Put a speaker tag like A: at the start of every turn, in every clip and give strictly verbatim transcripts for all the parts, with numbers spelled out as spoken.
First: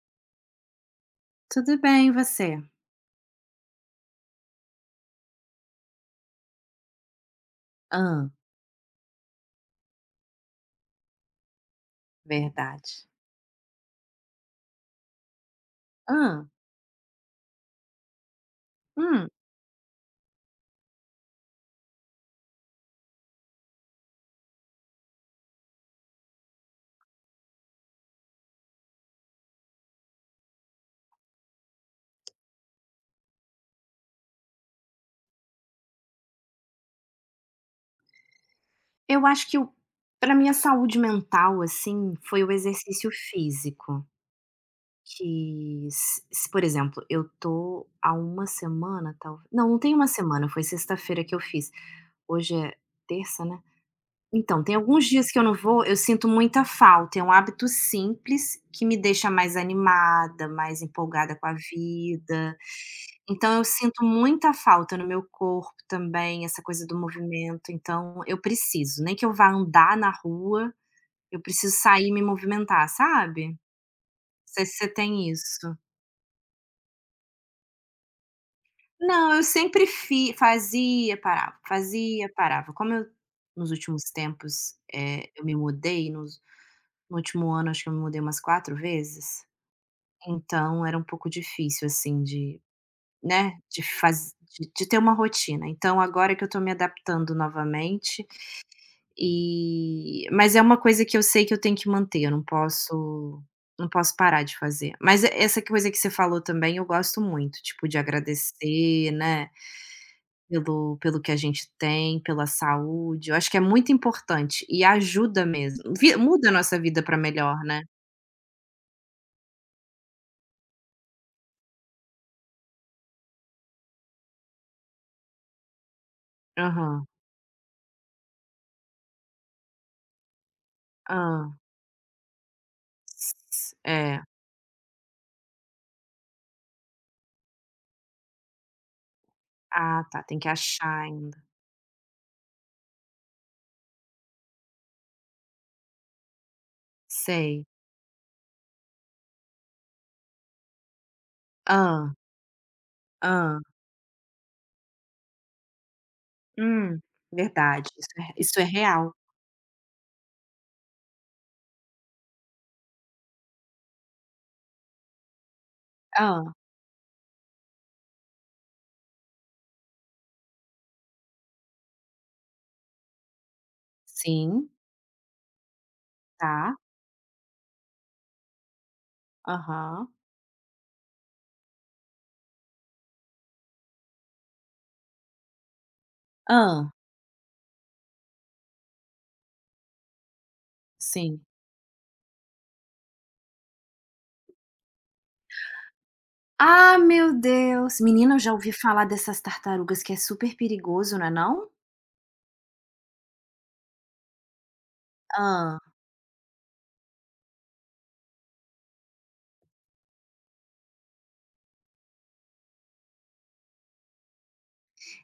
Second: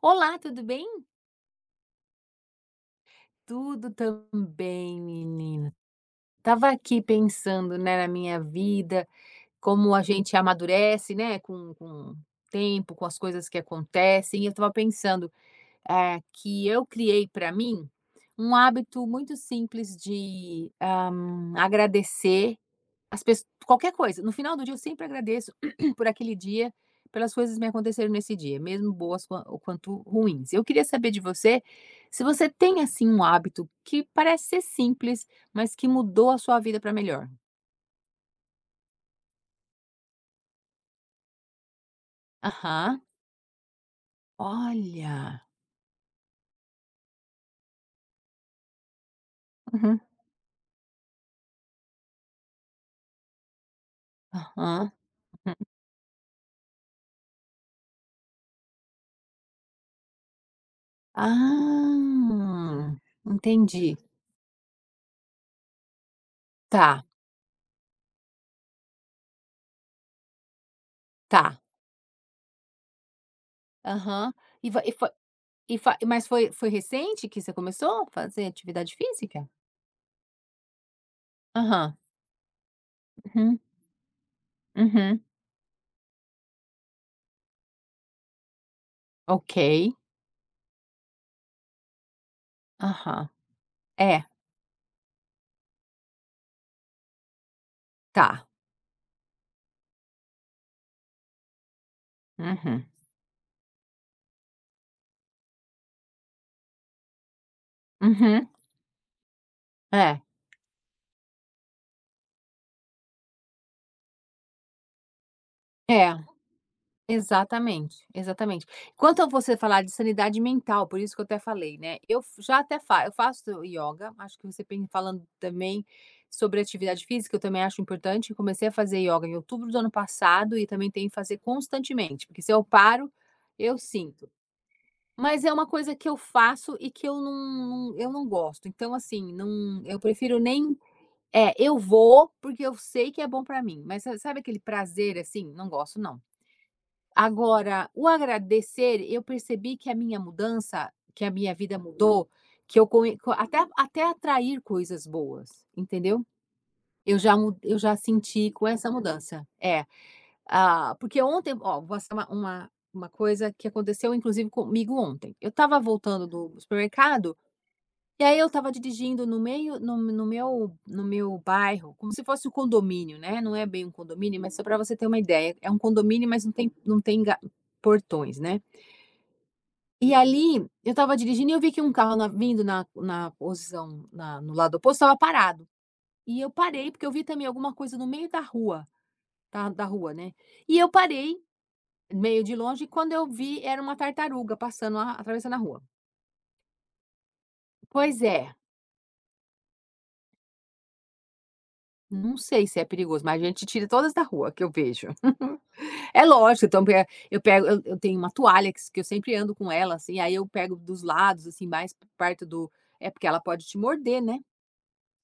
A: Olá, tudo bem?
B: Tudo bem, e você?
A: Tudo também, menina. Tava aqui pensando, né, na
B: Ah,
A: minha vida, como a gente amadurece, né, com, com o tempo, com
B: verdade.
A: as coisas que acontecem. E eu tava pensando, eh,
B: Ah.
A: que eu criei para mim um hábito
B: Hum".
A: muito simples de, ah, agradecer As pesso qualquer coisa, no final do dia eu sempre agradeço por aquele dia, pelas coisas que me aconteceram nesse dia, mesmo boas qua o quanto ruins. Eu queria saber de você, se você tem, assim, um hábito que parece ser simples, mas que mudou a sua vida para melhor.
B: Eu acho que para minha saúde mental, assim, foi o
A: Aham.
B: exercício físico,
A: Olha.
B: que se se, por exemplo, eu tô há uma semana, talvez não, não tem
A: Uhum.
B: uma semana, foi sexta-feira que eu fiz. Hoje é terça, né? Então, tem
A: Aham.
B: alguns dias que eu não
A: Uhum.
B: vou, eu sinto muita falta. É um hábito simples que me deixa mais animada, mais empolgada com a vida.
A: Ah,
B: Então, eu
A: entendi.
B: sinto muita falta no meu corpo também, essa coisa
A: Tá,
B: do movimento. Então, eu preciso, nem que eu vá andar na rua, eu
A: tá.
B: preciso sair e me movimentar, sabe?
A: Aham.
B: Não sei
A: E
B: se
A: vo
B: você
A: e foi
B: tem isso.
A: e fa mas foi foi recente que você começou a fazer atividade
B: Não, eu
A: física?
B: sempre fi fazia, parava,
A: Aham.
B: fazia, parava. Como eu,
A: Uhum.
B: nos últimos tempos,
A: Uhum.
B: eh, eu me mudei, nos no último ano, acho que eu me mudei umas quatro vezes,
A: Ok.
B: então era um pouco difícil, assim, de
A: Aham.
B: né, de
A: É,
B: faz de de ter uma rotina. Então agora que eu tô me adaptando novamente,
A: tá.
B: e mas é uma coisa que eu sei que eu tenho que manter, eu não
A: Uhum.
B: posso não posso parar de fazer. Mas e essa coisa que você falou também, eu gosto muito, tipo, de
A: Uhum.
B: agradecer, né,
A: É,
B: pelo pelo que a gente tem, pela saúde, eu acho que é muito importante e ajuda mesmo.
A: é,
B: Vi Muda a nossa vida pra melhor, né.
A: exatamente, exatamente. Quanto a você falar de sanidade mental, por isso que eu até falei, né, eu f já até fa eu faço ioga, acho que você pen falando também sobre atividade
B: Aham.
A: física, eu também acho importante, eu comecei a fazer ioga em outubro do ano passado e também tenho que fazer constantemente, porque se eu paro, eu
B: É.
A: sinto. Mas é uma coisa que eu faço e que eu não não eu não gosto, então assim, não eu
B: Ah, tá,
A: prefiro
B: tem que
A: nem.
B: achar ainda.
A: É, eu vou porque eu sei que é bom pra mim, mas sa sabe aquele prazer, assim? Não gosto não.
B: Sei.
A: Agora, o agradecer, eu percebi que a minha mudança, que a minha vida
B: Hã,
A: mudou, que eu come co até
B: hã.
A: até atrair coisas boas, entendeu?
B: Hum,
A: Eu já mu eu
B: verdade,
A: já
B: isso é
A: senti
B: isso é
A: com essa
B: real.
A: mudança. É, ah, porque ontem ó, vou passar uma uma uma coisa que aconteceu inclusive comigo ontem. Eu estava voltando do
B: Hã.
A: supermercado e aí eu estava dirigindo no meio no no meu no meu bairro, como se fosse um condomínio, né, não é bem um condomínio, mas só
B: Sim,
A: para você ter uma ideia, é um condomínio, mas não tem
B: tá.
A: não tem ga portões, né. E
B: Aham.
A: ali eu estava dirigindo e eu vi que um carro na vindo na na posição na no lado oposto estava parado. E eu
B: Hã.
A: parei, porque eu vi também alguma coisa no meio da rua, da da rua, né. E eu parei,
B: Sim.
A: meio de longe, e quando eu vi era uma tartaruga passando a atravessando a rua.
B: Ah, meu Deus!
A: Pois
B: Menina, eu já
A: é,
B: ouvi falar dessas tartarugas que é super perigoso, não é não?
A: não sei se é perigoso, mas a gente tira todas da rua que eu vejo.
B: Hã.
A: É lógico, então pe eu pego, eu eu tenho uma toalha que s que eu sempre ando com ela, assim, aí eu pego dos lados, assim, mais perto do. É porque ela pode te morder, né.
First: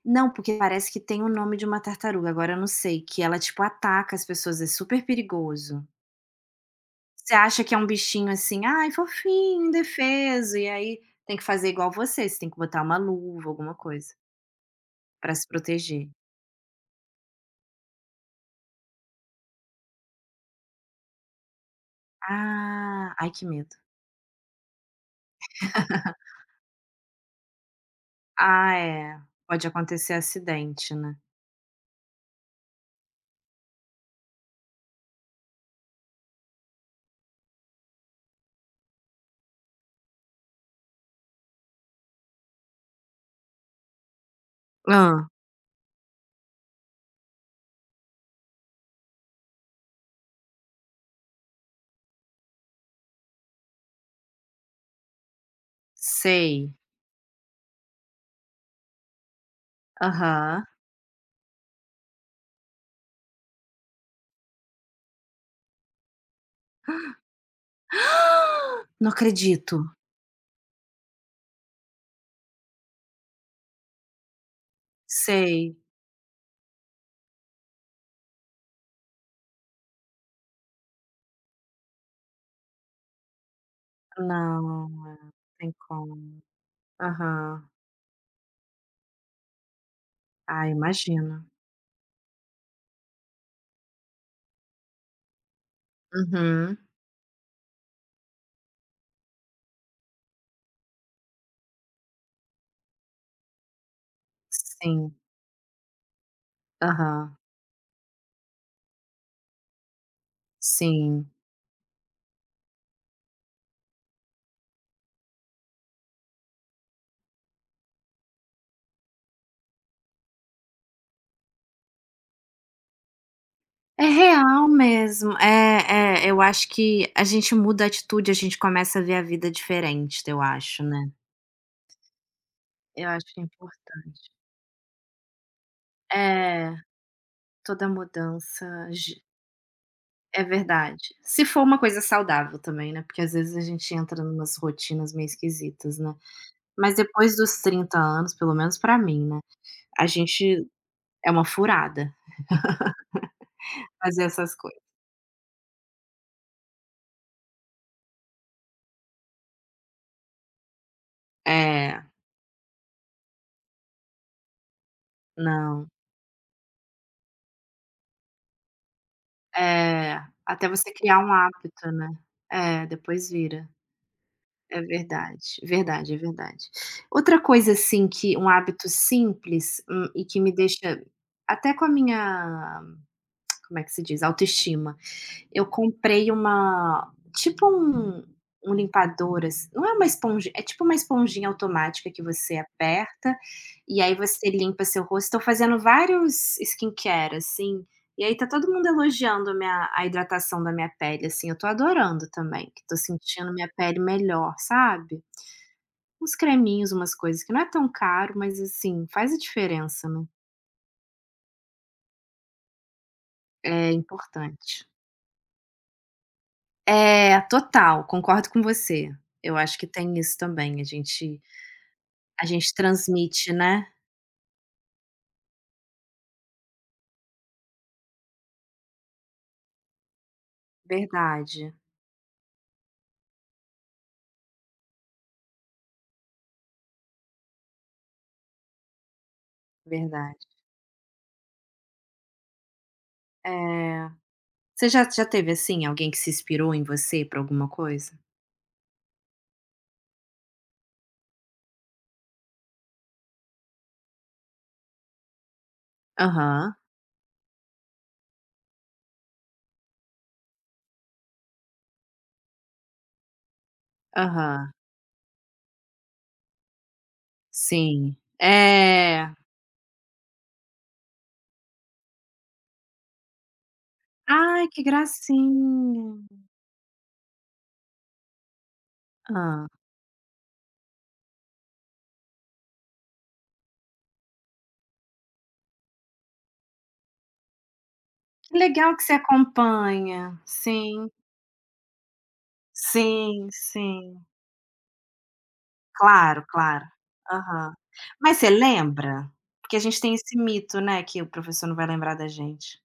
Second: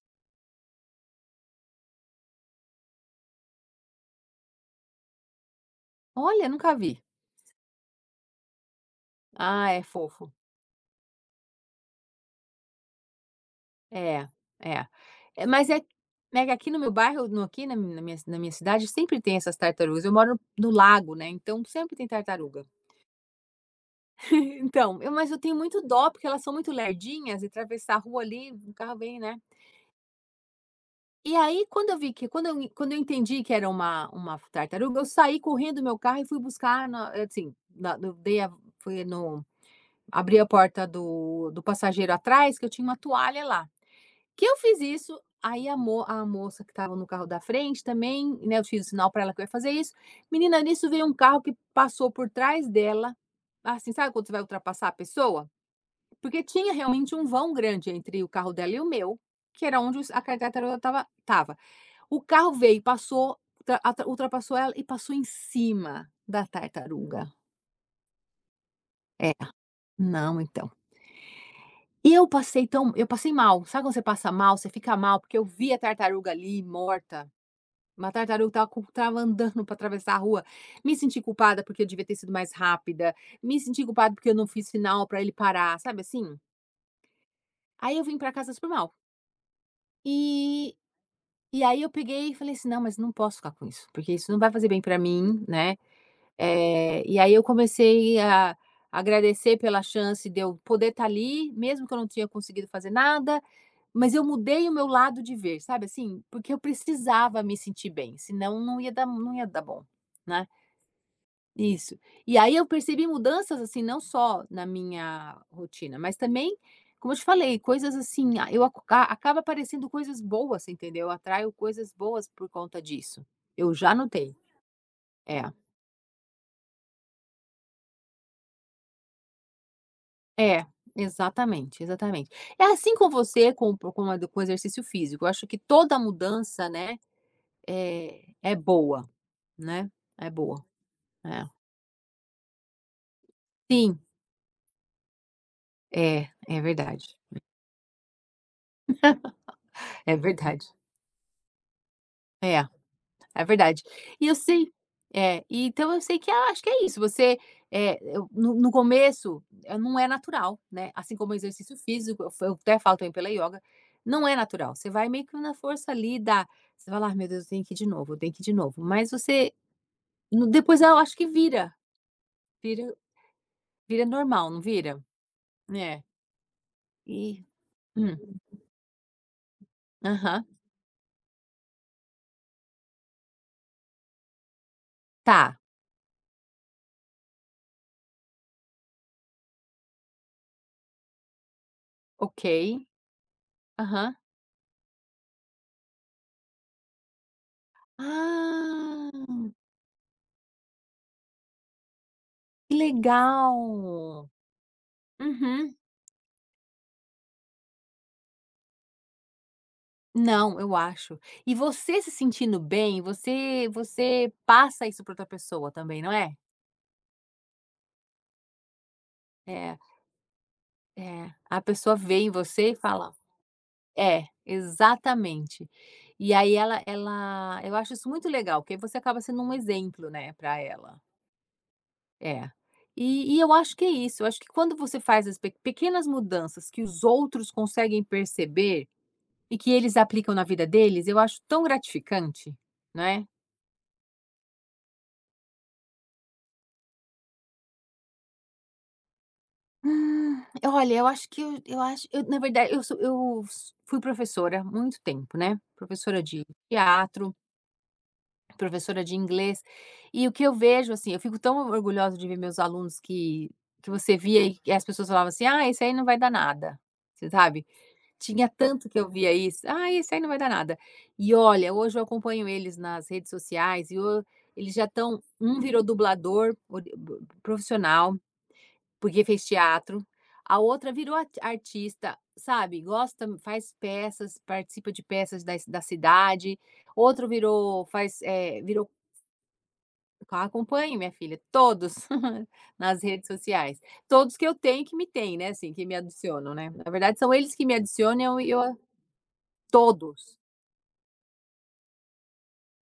B: Não, porque parece que tem o nome de uma tartaruga, agora eu não sei, que ela, tipo, ataca as pessoas, é super perigoso.
A: Olha, nunca vi.
B: Você acha que é um bichinho assim, ai, fofinho,
A: Ah, é fofo.
B: indefeso, e aí tem que fazer igual você, você tem que botar uma luva, alguma coisa,
A: É, é.
B: pra
A: É,
B: se
A: mas é
B: proteger.
A: é que aqui no meu bairro, no aqui na mi- na minha na minha cidade sempre tem essas tartarugas, eu moro no lago, né, então sempre tem tartaruga.
B: Ah, ai, que medo.
A: Então, eu mas eu tenho muito dó, porque elas são muito lerdinhas e atravessar a rua ali, o
B: Ah,
A: carro vem,
B: é,
A: né.
B: pode acontecer acidente, né.
A: E aí, quando eu vi que quando eu quando eu entendi que era uma uma tartaruga, eu saí correndo do meu carro e fui buscar na assim, na no dei a fui no abri a porta do do passageiro atrás, que eu tinha uma toalha lá. Que eu fiz isso,
B: Hã,
A: aí a mo a moça que estava no carro da frente também, né, eu fiz o sinal para ela que eu ia fazer isso. Menina, nisso veio um carro que passou por trás dela, assim, sabe quando você vai ultrapassar a pessoa? Porque tinha
B: sei,
A: realmente um vão grande entre o carro dela e o meu, que era onde os a
B: aham.
A: tartaruga estava. O carro veio, passou, ultra atra ultrapassou ela e passou em cima da tartaruga.
B: Não
A: É,
B: acredito.
A: não, então. Eu passei tão eu passei mal. Sabe quando você passa mal, você fica mal? Porque eu vi
B: Sei.
A: a tartaruga ali morta. Uma tartaruga estava com estava andando para atravessar a rua. Me senti culpada porque eu devia ter sido mais rápida, me senti culpada porque eu não fiz sinal
B: Não, é,
A: para ele
B: não tem
A: parar, sabe assim?
B: como. Aham.
A: Aí eu vim para casa super mal.
B: Ah,
A: E
B: imagino.
A: e aí eu peguei e falei assim: "Não, mas não posso ficar com isso, porque isso não vai fazer bem para mim, né."
B: Uhum.
A: Eh, e aí eu comecei a agradecer pela chance de eu poder estar ali, mesmo que eu não tinha conseguido fazer nada, mas eu mudei o meu
B: Sim.
A: lado de ver, sabe, assim, porque eu
B: Aham.
A: precisava me sentir bem, senão não ia dar não ia dar bom, né.
B: Sim.
A: Isso. E aí eu percebi mudanças, assim, não só na minha rotina, mas também, como eu te falei, coisas assim, a eu aca acaba aparecendo coisas boas, entendeu. Eu atraio coisas boas por conta disso. Eu já
B: É
A: notei.
B: real mesmo.
A: É.
B: É, é, eu acho que a gente muda a atitude, a gente começa a ver a vida diferente, eu
A: É,
B: acho, né.
A: exatamente, exatamente. É assim
B: Eu
A: com
B: acho que é
A: você, com com a
B: importante.
A: com o exercício físico, eu acho que toda mudança,
B: É,
A: né,
B: toda
A: é é
B: mudança
A: boa,
B: ge
A: né, é
B: é
A: boa.
B: verdade. Se
A: É.
B: for uma coisa saudável também, né, porque às vezes a gente
A: Sim,
B: entra numas rotinas meio esquisitas, né.
A: é, é
B: Mas
A: verdade,
B: depois dos trinta anos, pelo menos pra mim, né, a
A: é
B: gente
A: verdade.
B: é uma furada
A: É, é verdade.
B: fazer
A: E eu
B: essas
A: sei
B: coisas.
A: é, e então eu sei que eu acho que é isso, você, é, eu no no começo, eh, não é natural, né, assim como o exercício
B: É,
A: físico, eu fa- eu até falo também pela ioga, não é natural, você vai meio que na
B: não.
A: força ali da você fala: "Ai meu Deus, eu tenho que ir de novo, eu tenho que ir de novo", mas você.
B: É,
A: No
B: até
A: depois
B: você
A: eu acho
B: criar
A: que
B: um
A: vira,
B: hábito, né. É,
A: vira
B: depois vira.
A: vira normal, não
B: É
A: vira?
B: verdade,
A: É.
B: verdade, é verdade. Outra
A: E
B: coisa, assim,
A: Hum.
B: que um hábito simples, hum, e que
A: Aham.
B: me deixa até com a minha, como é que se diz? Autoestima.
A: Tá,
B: Eu comprei uma tipo um um limpador, assim, não é uma esponja, é tipo uma esponjinha automática que
A: ok.
B: você aperta, e
A: Aham.
B: aí você limpa seu rosto. Estou fazendo vários skincare, assim, e aí tá todo mundo
A: Ah,
B: elogiando a minha a hidratação da minha pele, assim, eu tô adorando também,
A: que
B: que tô sentindo minha pele
A: legal.
B: melhor, sabe?
A: Uhum.
B: Uns creminhos, umas coisas que não é tão caro, mas assim, faz a diferença, né,
A: Não, eu acho. E você se sentindo bem, você
B: é
A: você
B: importante.
A: passa isso para outra pessoa também, não é?
B: É, total, concordo com você. Eu
A: É,
B: acho que tem isso também, a
A: é.
B: gente
A: A pessoa vê em
B: a
A: você e
B: gente
A: fala
B: transmite, né.
A: é, exatamente. E aí ela ela eu acho isso muito legal, porque aí você acaba sendo um exemplo, né, para ela.
B: Verdade,
A: É. E e eu acho que é isso, eu acho que quando você faz as pe pequenas mudanças que os outros conseguem perceber e que eles aplicam na
B: verdade.
A: vida deles, eu acho tão gratificante, né.
B: É. Você já já teve, assim, alguém que se inspirou em você para alguma coisa?
A: Hum, olha, eu acho que eu eu acho eu, na verdade, eu sou eu s fui professora há muito tempo, né, professora de
B: Aham,
A: teatro, professora de inglês, e o que eu vejo, assim, eu fico tão orgulhosa de ver meus alunos que que você via e que
B: aham.
A: as pessoas falavam assim: "Ah, esse aí não vai dar nada", você sabe?
B: Sim.
A: Tinha tanto que eu via
B: É.
A: isso. "Ah, esse aí não vai dar nada". E olha, hoje eu acompanho eles nas redes sociais e ho
B: Ai,
A: eles
B: que
A: já estão, um virou
B: gracinha.
A: dublador ori bo profissional, porque fez
B: Hã.
A: teatro, a outra virou ati artista, sabe, gosta, faz peças, participa de peças da da cidade, outro virou faz,
B: Que
A: eh, virou
B: legal que você acompanha.
A: Acompanho
B: Sim,
A: minha filha, todos nas redes
B: sim,
A: sociais.
B: sim.
A: Todos que eu tenho e que me têm, né, assim, que me
B: Claro,
A: adicionam, né.
B: claro.
A: Na verdade são eles que me
B: Aham. Mas
A: adicionam e
B: você
A: eu a
B: lembra? Porque a gente tem esse
A: todos.
B: mito, né, que o professor não vai lembrar da gente.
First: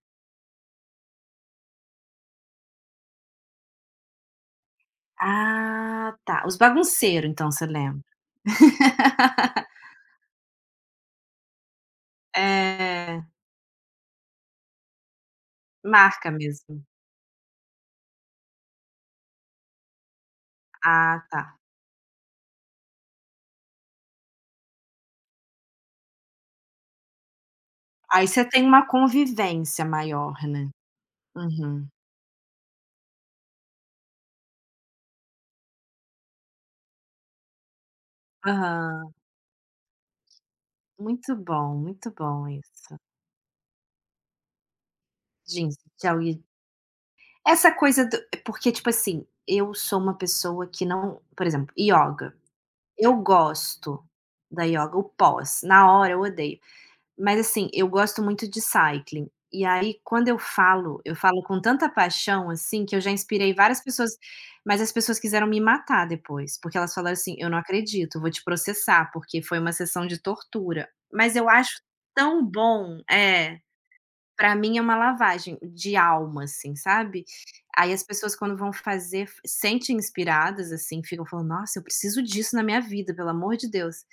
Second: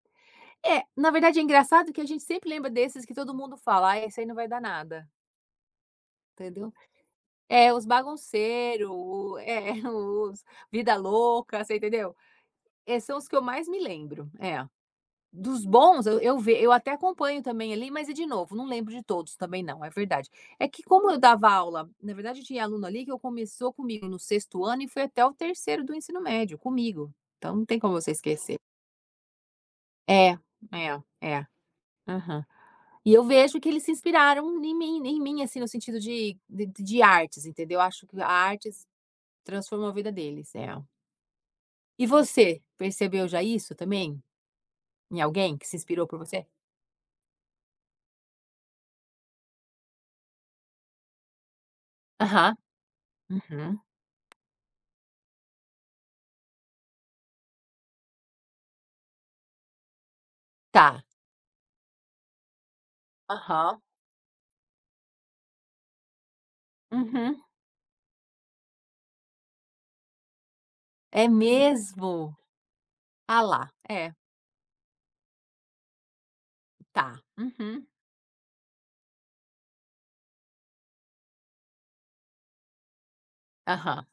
A: É, na verdade é engraçado que a gente sempre lembra desses que todo mundo fala: "Ah, esse aí não vai dar nada",
B: Ah, tá. Os
A: entendeu.
B: bagunceiros, então, você
A: É, os
B: lembra?
A: bagunceiros, o é, os vida louca, você entendeu? Eh, são
B: É,
A: os que eu mais me lembro. É. Dos bons eu
B: marca
A: eu ve eu
B: mesmo.
A: até acompanho também ali, mas é de novo, não lembro de todos também não, é verdade. É que como eu
B: Ah, tá.
A: dava aula, na verdade tinha aluno ali que eu começou comigo no sexto ano e foi até o terceiro do ensino médio comigo, então não tem como você
B: Aí você
A: esquecer.
B: tem uma convivência
A: É,
B: maior, né.
A: é, é.
B: Uhum.
A: Aham. E eu vejo que eles se inspiraram em mim em mim, assim, no sentido de de de artes, entendeu? Acho que a artes
B: Aham.
A: transformou a vida deles, é.
B: Muito bom,
A: E
B: muito bom
A: você,
B: isso.
A: percebeu já isso também? Em alguém que se
B: Gente,
A: inspirou por
B: tchau. E
A: você?
B: essa coisa do porque, tipo assim, eu sou uma pessoa que não, por exemplo, ioga.
A: Aham,
B: Eu
A: uhum,
B: gosto da yoga, o pós, na hora eu odeio, mas assim, eu gosto muito de cycling, e aí quando eu falo,
A: tá.
B: eu falo com tanta paixão, assim, que eu já inspirei
A: Aham,
B: várias pessoas, mas as pessoas quiseram me matar depois, porque elas falaram assim:
A: uhum.
B: "Eu não acredito, eu vou te processar, porque foi uma sessão de tortura",
A: É
B: mas eu acho
A: mesmo?
B: tão bom.
A: Ah
B: É.
A: lá, é,
B: Pra mim é uma lavagem de alma, assim,
A: tá.
B: sabe.
A: Uhum,
B: Aí as pessoas quando vão fazer f sentem inspiradas, assim, ficam falando: "Nossa, eu preciso disso na minha vida, pelo amor de Deus".
A: aham.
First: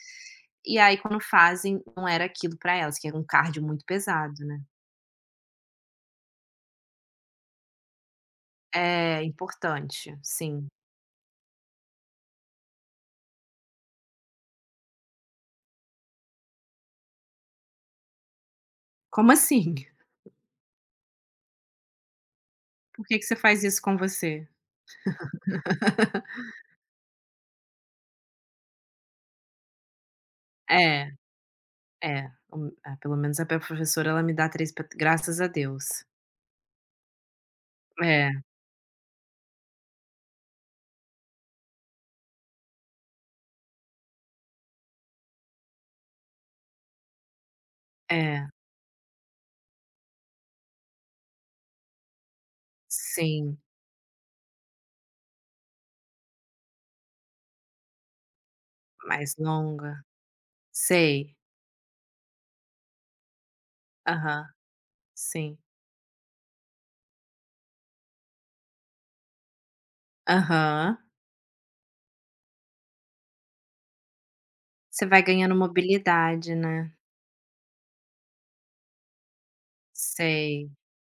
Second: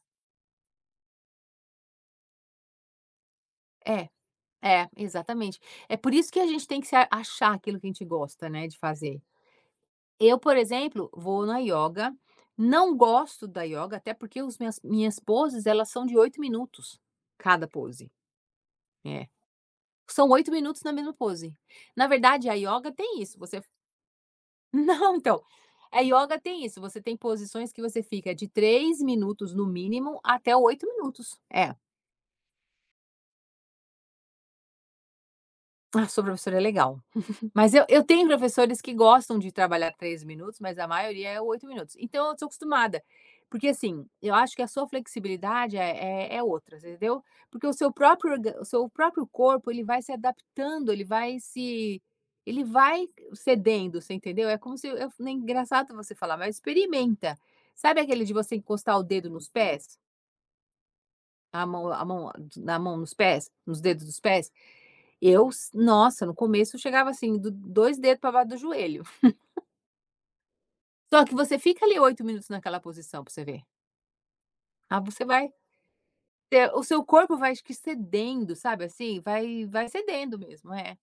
B: E aí quando fazem, não era aquilo pra elas, que era um cardio muito
A: É,
B: pesado, né.
A: é, exatamente. É por isso que a gente tem que se a- achar aquilo que a gente gosta, né, de fazer.
B: É, importante,
A: Eu, por
B: sim.
A: exemplo, vou na yoga, não gosto da yoga, até porque os minhas minhas poses, elas são de oito minutos, cada pose. É.
B: Como assim?
A: São oito minutos na mesma pose. Na verdade, a yoga
B: Por que
A: tem
B: que você
A: isso, você
B: faz isso com você?
A: não, então, a yoga tem isso, você tem posições que você fica de três minutos no mínimo até oito
B: É,
A: minutos. É.
B: é, hum, é, pelo menos a minha professora ela me dá três, pa graças a Deus.
A: Ah, sua professora é legal. Mas eu eu tenho
B: É,
A: professores que gostam de trabalhar três minutos, mas a maioria é oito minutos. Então eu sou acostumada, porque assim, eu acho que a sua flexibilidade é é é outra, entendeu? Porque o seu próprio
B: é,
A: orga o seu próprio corpo, ele vai se adaptando, ele vai se ele vai
B: sim,
A: cedendo, você entendeu? É como se eu é engraçado você falar, mas experimenta. Sabe aquele de você encostar o dedo
B: mais
A: nos pés?
B: longa. Sei,
A: A mão a mão na mão nos pés? Nos dedos dos
B: aham.
A: pés? Eu
B: Sim.
A: s Nossa, no começo eu chegava assim, do dois dedos para baixo do joelho.
B: Aham.
A: Só que você fica ali oito minutos naquela posição pra você ver. Ah,
B: Você
A: você
B: vai
A: vai
B: ganhando mobilidade,
A: ter, o
B: né.
A: seu corpo vai, acho que, cedendo, sabe, assim, vai vai cedendo
B: Sei.
A: mesmo, é.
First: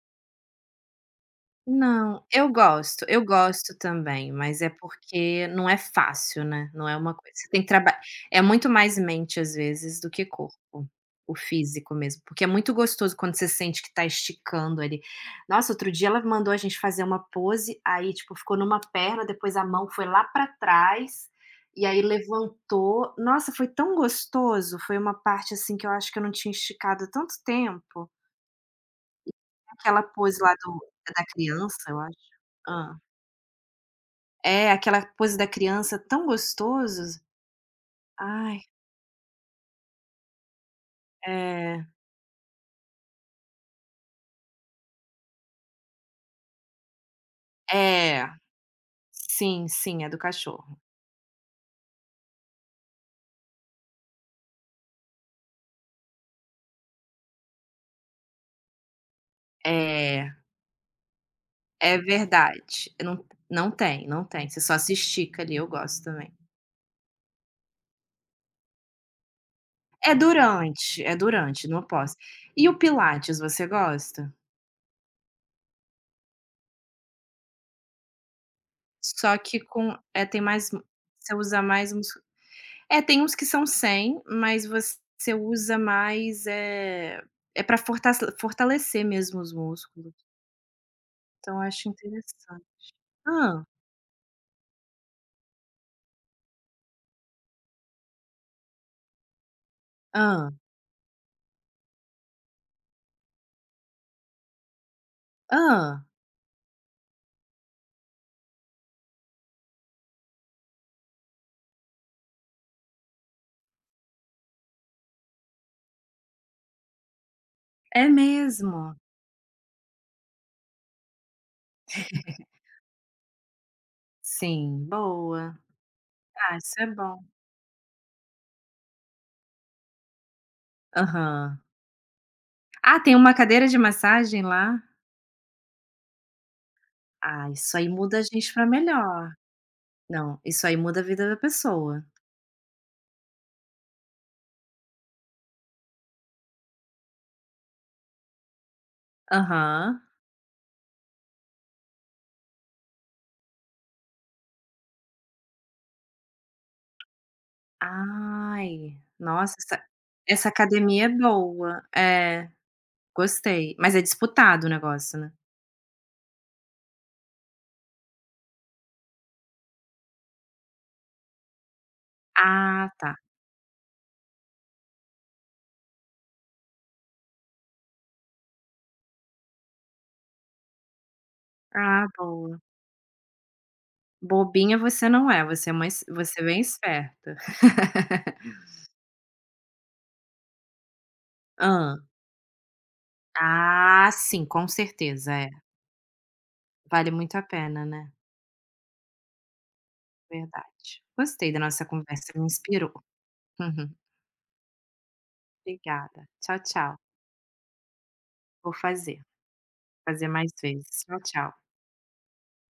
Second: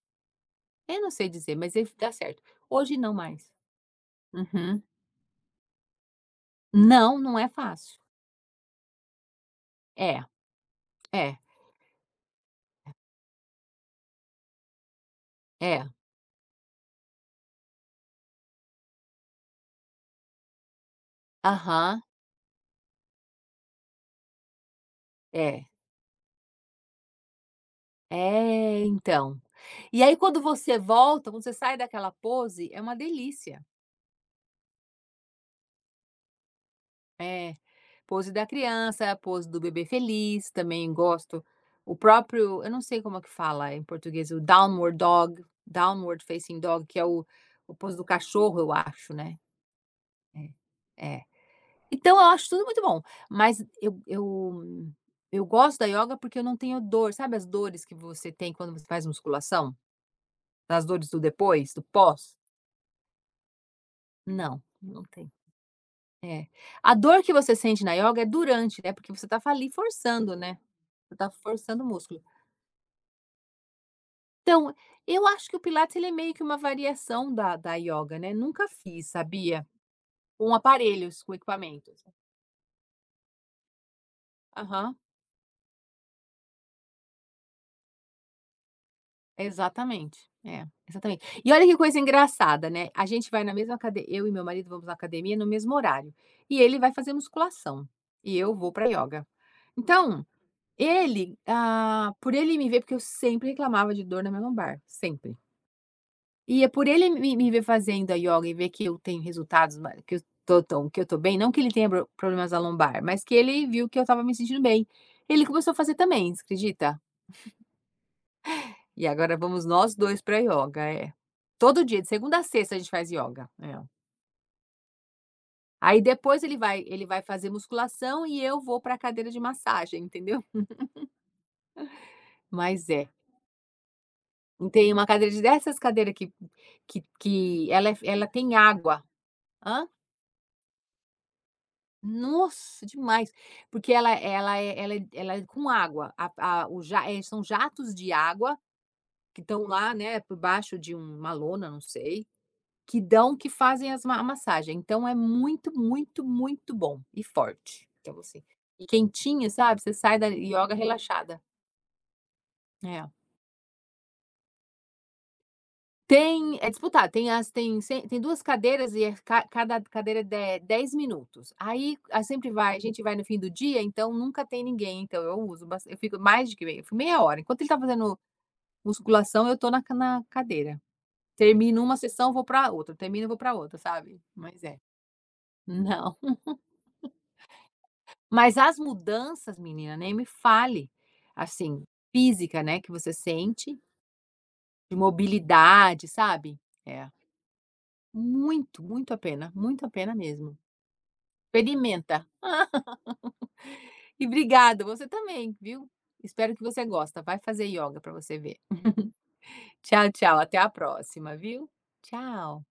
A: Eu não sei dizer, mas ele dá
B: Não,
A: certo.
B: eu
A: Hoje
B: gosto,
A: não
B: eu
A: mais.
B: gosto também, mas é
A: Uhum.
B: porque não é fácil, né, não é uma
A: Não,
B: coisa,
A: não é
B: você tem que
A: fácil.
B: trabalhar. É muito mais mente, às vezes, do
A: É,
B: que corpo,
A: é,
B: o físico mesmo, porque é muito gostoso quando você sente que tá esticando ali. Nossa,
A: é.
B: outro dia ela mandou a gente fazer uma pose, aí, tipo, ficou numa perna, depois a mão foi lá pra trás, e
A: Aham,
B: aí levantou. Nossa, foi tão gostoso, foi uma parte,
A: é.
B: assim, que eu acho que eu não tinha esticado há tanto tempo.
A: É, então. E
B: Aquela
A: aí
B: pose
A: quando
B: lá
A: você
B: do da
A: volta, quando você sai
B: criança, eu
A: daquela
B: acho.
A: pose, é uma
B: Hã.
A: delícia.
B: É, aquela coisa da criança, tão gostoso.
A: É, pose da
B: Ai,
A: criança, pose do bebê feliz, também gosto.
B: é.
A: O próprio, eu não sei como é que fala em português, o downward dog, downward facing dog, que é o, o pose do
B: É,
A: cachorro, eu acho, né?
B: sim, sim, é do cachorro.
A: É, é. Então eu acho tudo muito bom, mas eu, eu, eu gosto da yoga porque eu não tenho dor. Sabe as dores que você tem quando você faz musculação?
B: É,
A: As dores do depois, do
B: é
A: pós?
B: verdade. Não, não tem, não tem,
A: Não,
B: você só se
A: não tem.
B: estica ali, eu gosto também.
A: É. A dor que você sente na yoga é durante, né? Porque você tá ali
B: É
A: forçando, né?
B: durante, é
A: Você tá
B: durante, não
A: forçando o
B: posso.
A: músculo.
B: E o pilates, você gosta?
A: Então, eu acho que o pilates ele é meio que uma variação da da ioga, né, nunca fiz,
B: Só que
A: sabia?
B: com, é, tem
A: Com
B: mais,
A: aparelhos, com
B: você usa mais
A: equipamentos.
B: músculo, é, tem uns que são sem, mas
A: Aham,
B: você usa mais, é é para fortale fortalecer mesmo os músculos,
A: exatamente. É, exatamente. E
B: então eu
A: olha que
B: acho
A: coisa
B: interessante.
A: engraçada, né, a gente vai na
B: Hã,
A: mesma academia, eu e meu marido vamos na academia no mesmo horário, e ele vai fazer musculação, e eu vou pra ioga. Então,
B: hã,
A: ele, ah, por ele me ver porque eu sempre reclamava de dor na minha lombar, sempre.
B: hã.
A: E é por ele me me ver fazendo a yoga e ver que eu tenho resultados, ma que eu tô tô que eu tô bem, não que ele tenha bro problemas na lombar, mas que ele viu que eu estava me sentindo bem. Ele começou a fazer também, você acredita?
B: É mesmo?
A: E agora vamos nós dois pra yoga, é. Todo dia, de segunda a sexta a gente faz yoga, é.
B: Sim, boa.
A: Aí depois ele
B: Ah, isso
A: vai
B: é
A: ele vai
B: bom.
A: fazer musculação e eu vou pra cadeira de massagem, entendeu.
B: Aham.
A: Mas
B: Ah,
A: é,
B: tem uma cadeira de massagem
A: e
B: lá?
A: tem uma cadeira de, dessas cadeira que que
B: Ah,
A: que
B: isso aí
A: ela é
B: muda a
A: ela
B: gente
A: tem
B: pra
A: água.
B: melhor.
A: Hã?
B: Não, isso aí muda a vida da pessoa.
A: Nossa, demais. Porque ela ela é ela é ela é com água, a a o ja eh, são jatos de água que estão lá,
B: Aham.
A: né, por baixo de um- uma lona, não sei, que dão que fazem as ma a massagem. Então é muito, muito, muito bom e forte. Então, assim, e
B: Ai,
A: quentinha,
B: nossa,
A: sabe,
B: essa
A: você sai da
B: essa
A: yoga
B: academia é
A: relaxada.
B: boa. É,
A: É.
B: gostei. Mas é disputado o negócio, né?
A: Tem é disputado, tem as tem sem tem duas cadeiras e é ca cada cadeira de dez minutos. Aí a sempre vai a
B: Ah,
A: gente vai
B: tá.
A: no fim do dia, então nunca tem ninguém, então eu uso bas eu fico mais de que meia eu fico meia hora, enquanto ele tá fazendo musculação eu tô na ca na cadeira. Termino uma
B: Ah,
A: sessão, vou
B: boa.
A: pra outra, termino, vou pra outra, sabe. Mas
B: Bobinha
A: é,
B: você não é, você é uma es
A: não.
B: você é bem esperta.
A: Mas as mudanças menina, nem me fale, assim,
B: Hã.
A: física, né, que você sente,
B: Ah, sim, com
A: de
B: certeza, é.
A: mobilidade, sabe. É,
B: Vale muito a pena, né.
A: muito, muito a pena, muito a pena mesmo.
B: Verdade. Gostei da nossa
A: Experimenta.
B: conversa, me inspirou. Uhum.
A: E obrigada, você também, viu.
B: Obrigada.
A: Espero
B: Tchau,
A: que você
B: tchau.
A: gosta, vai fazer ioga para você ver.
B: Vou fazer,
A: Tchau,
B: fazer
A: tchau,
B: mais
A: até a
B: vezes. Tchau,
A: próxima,
B: tchau.
A: viu. Tchau.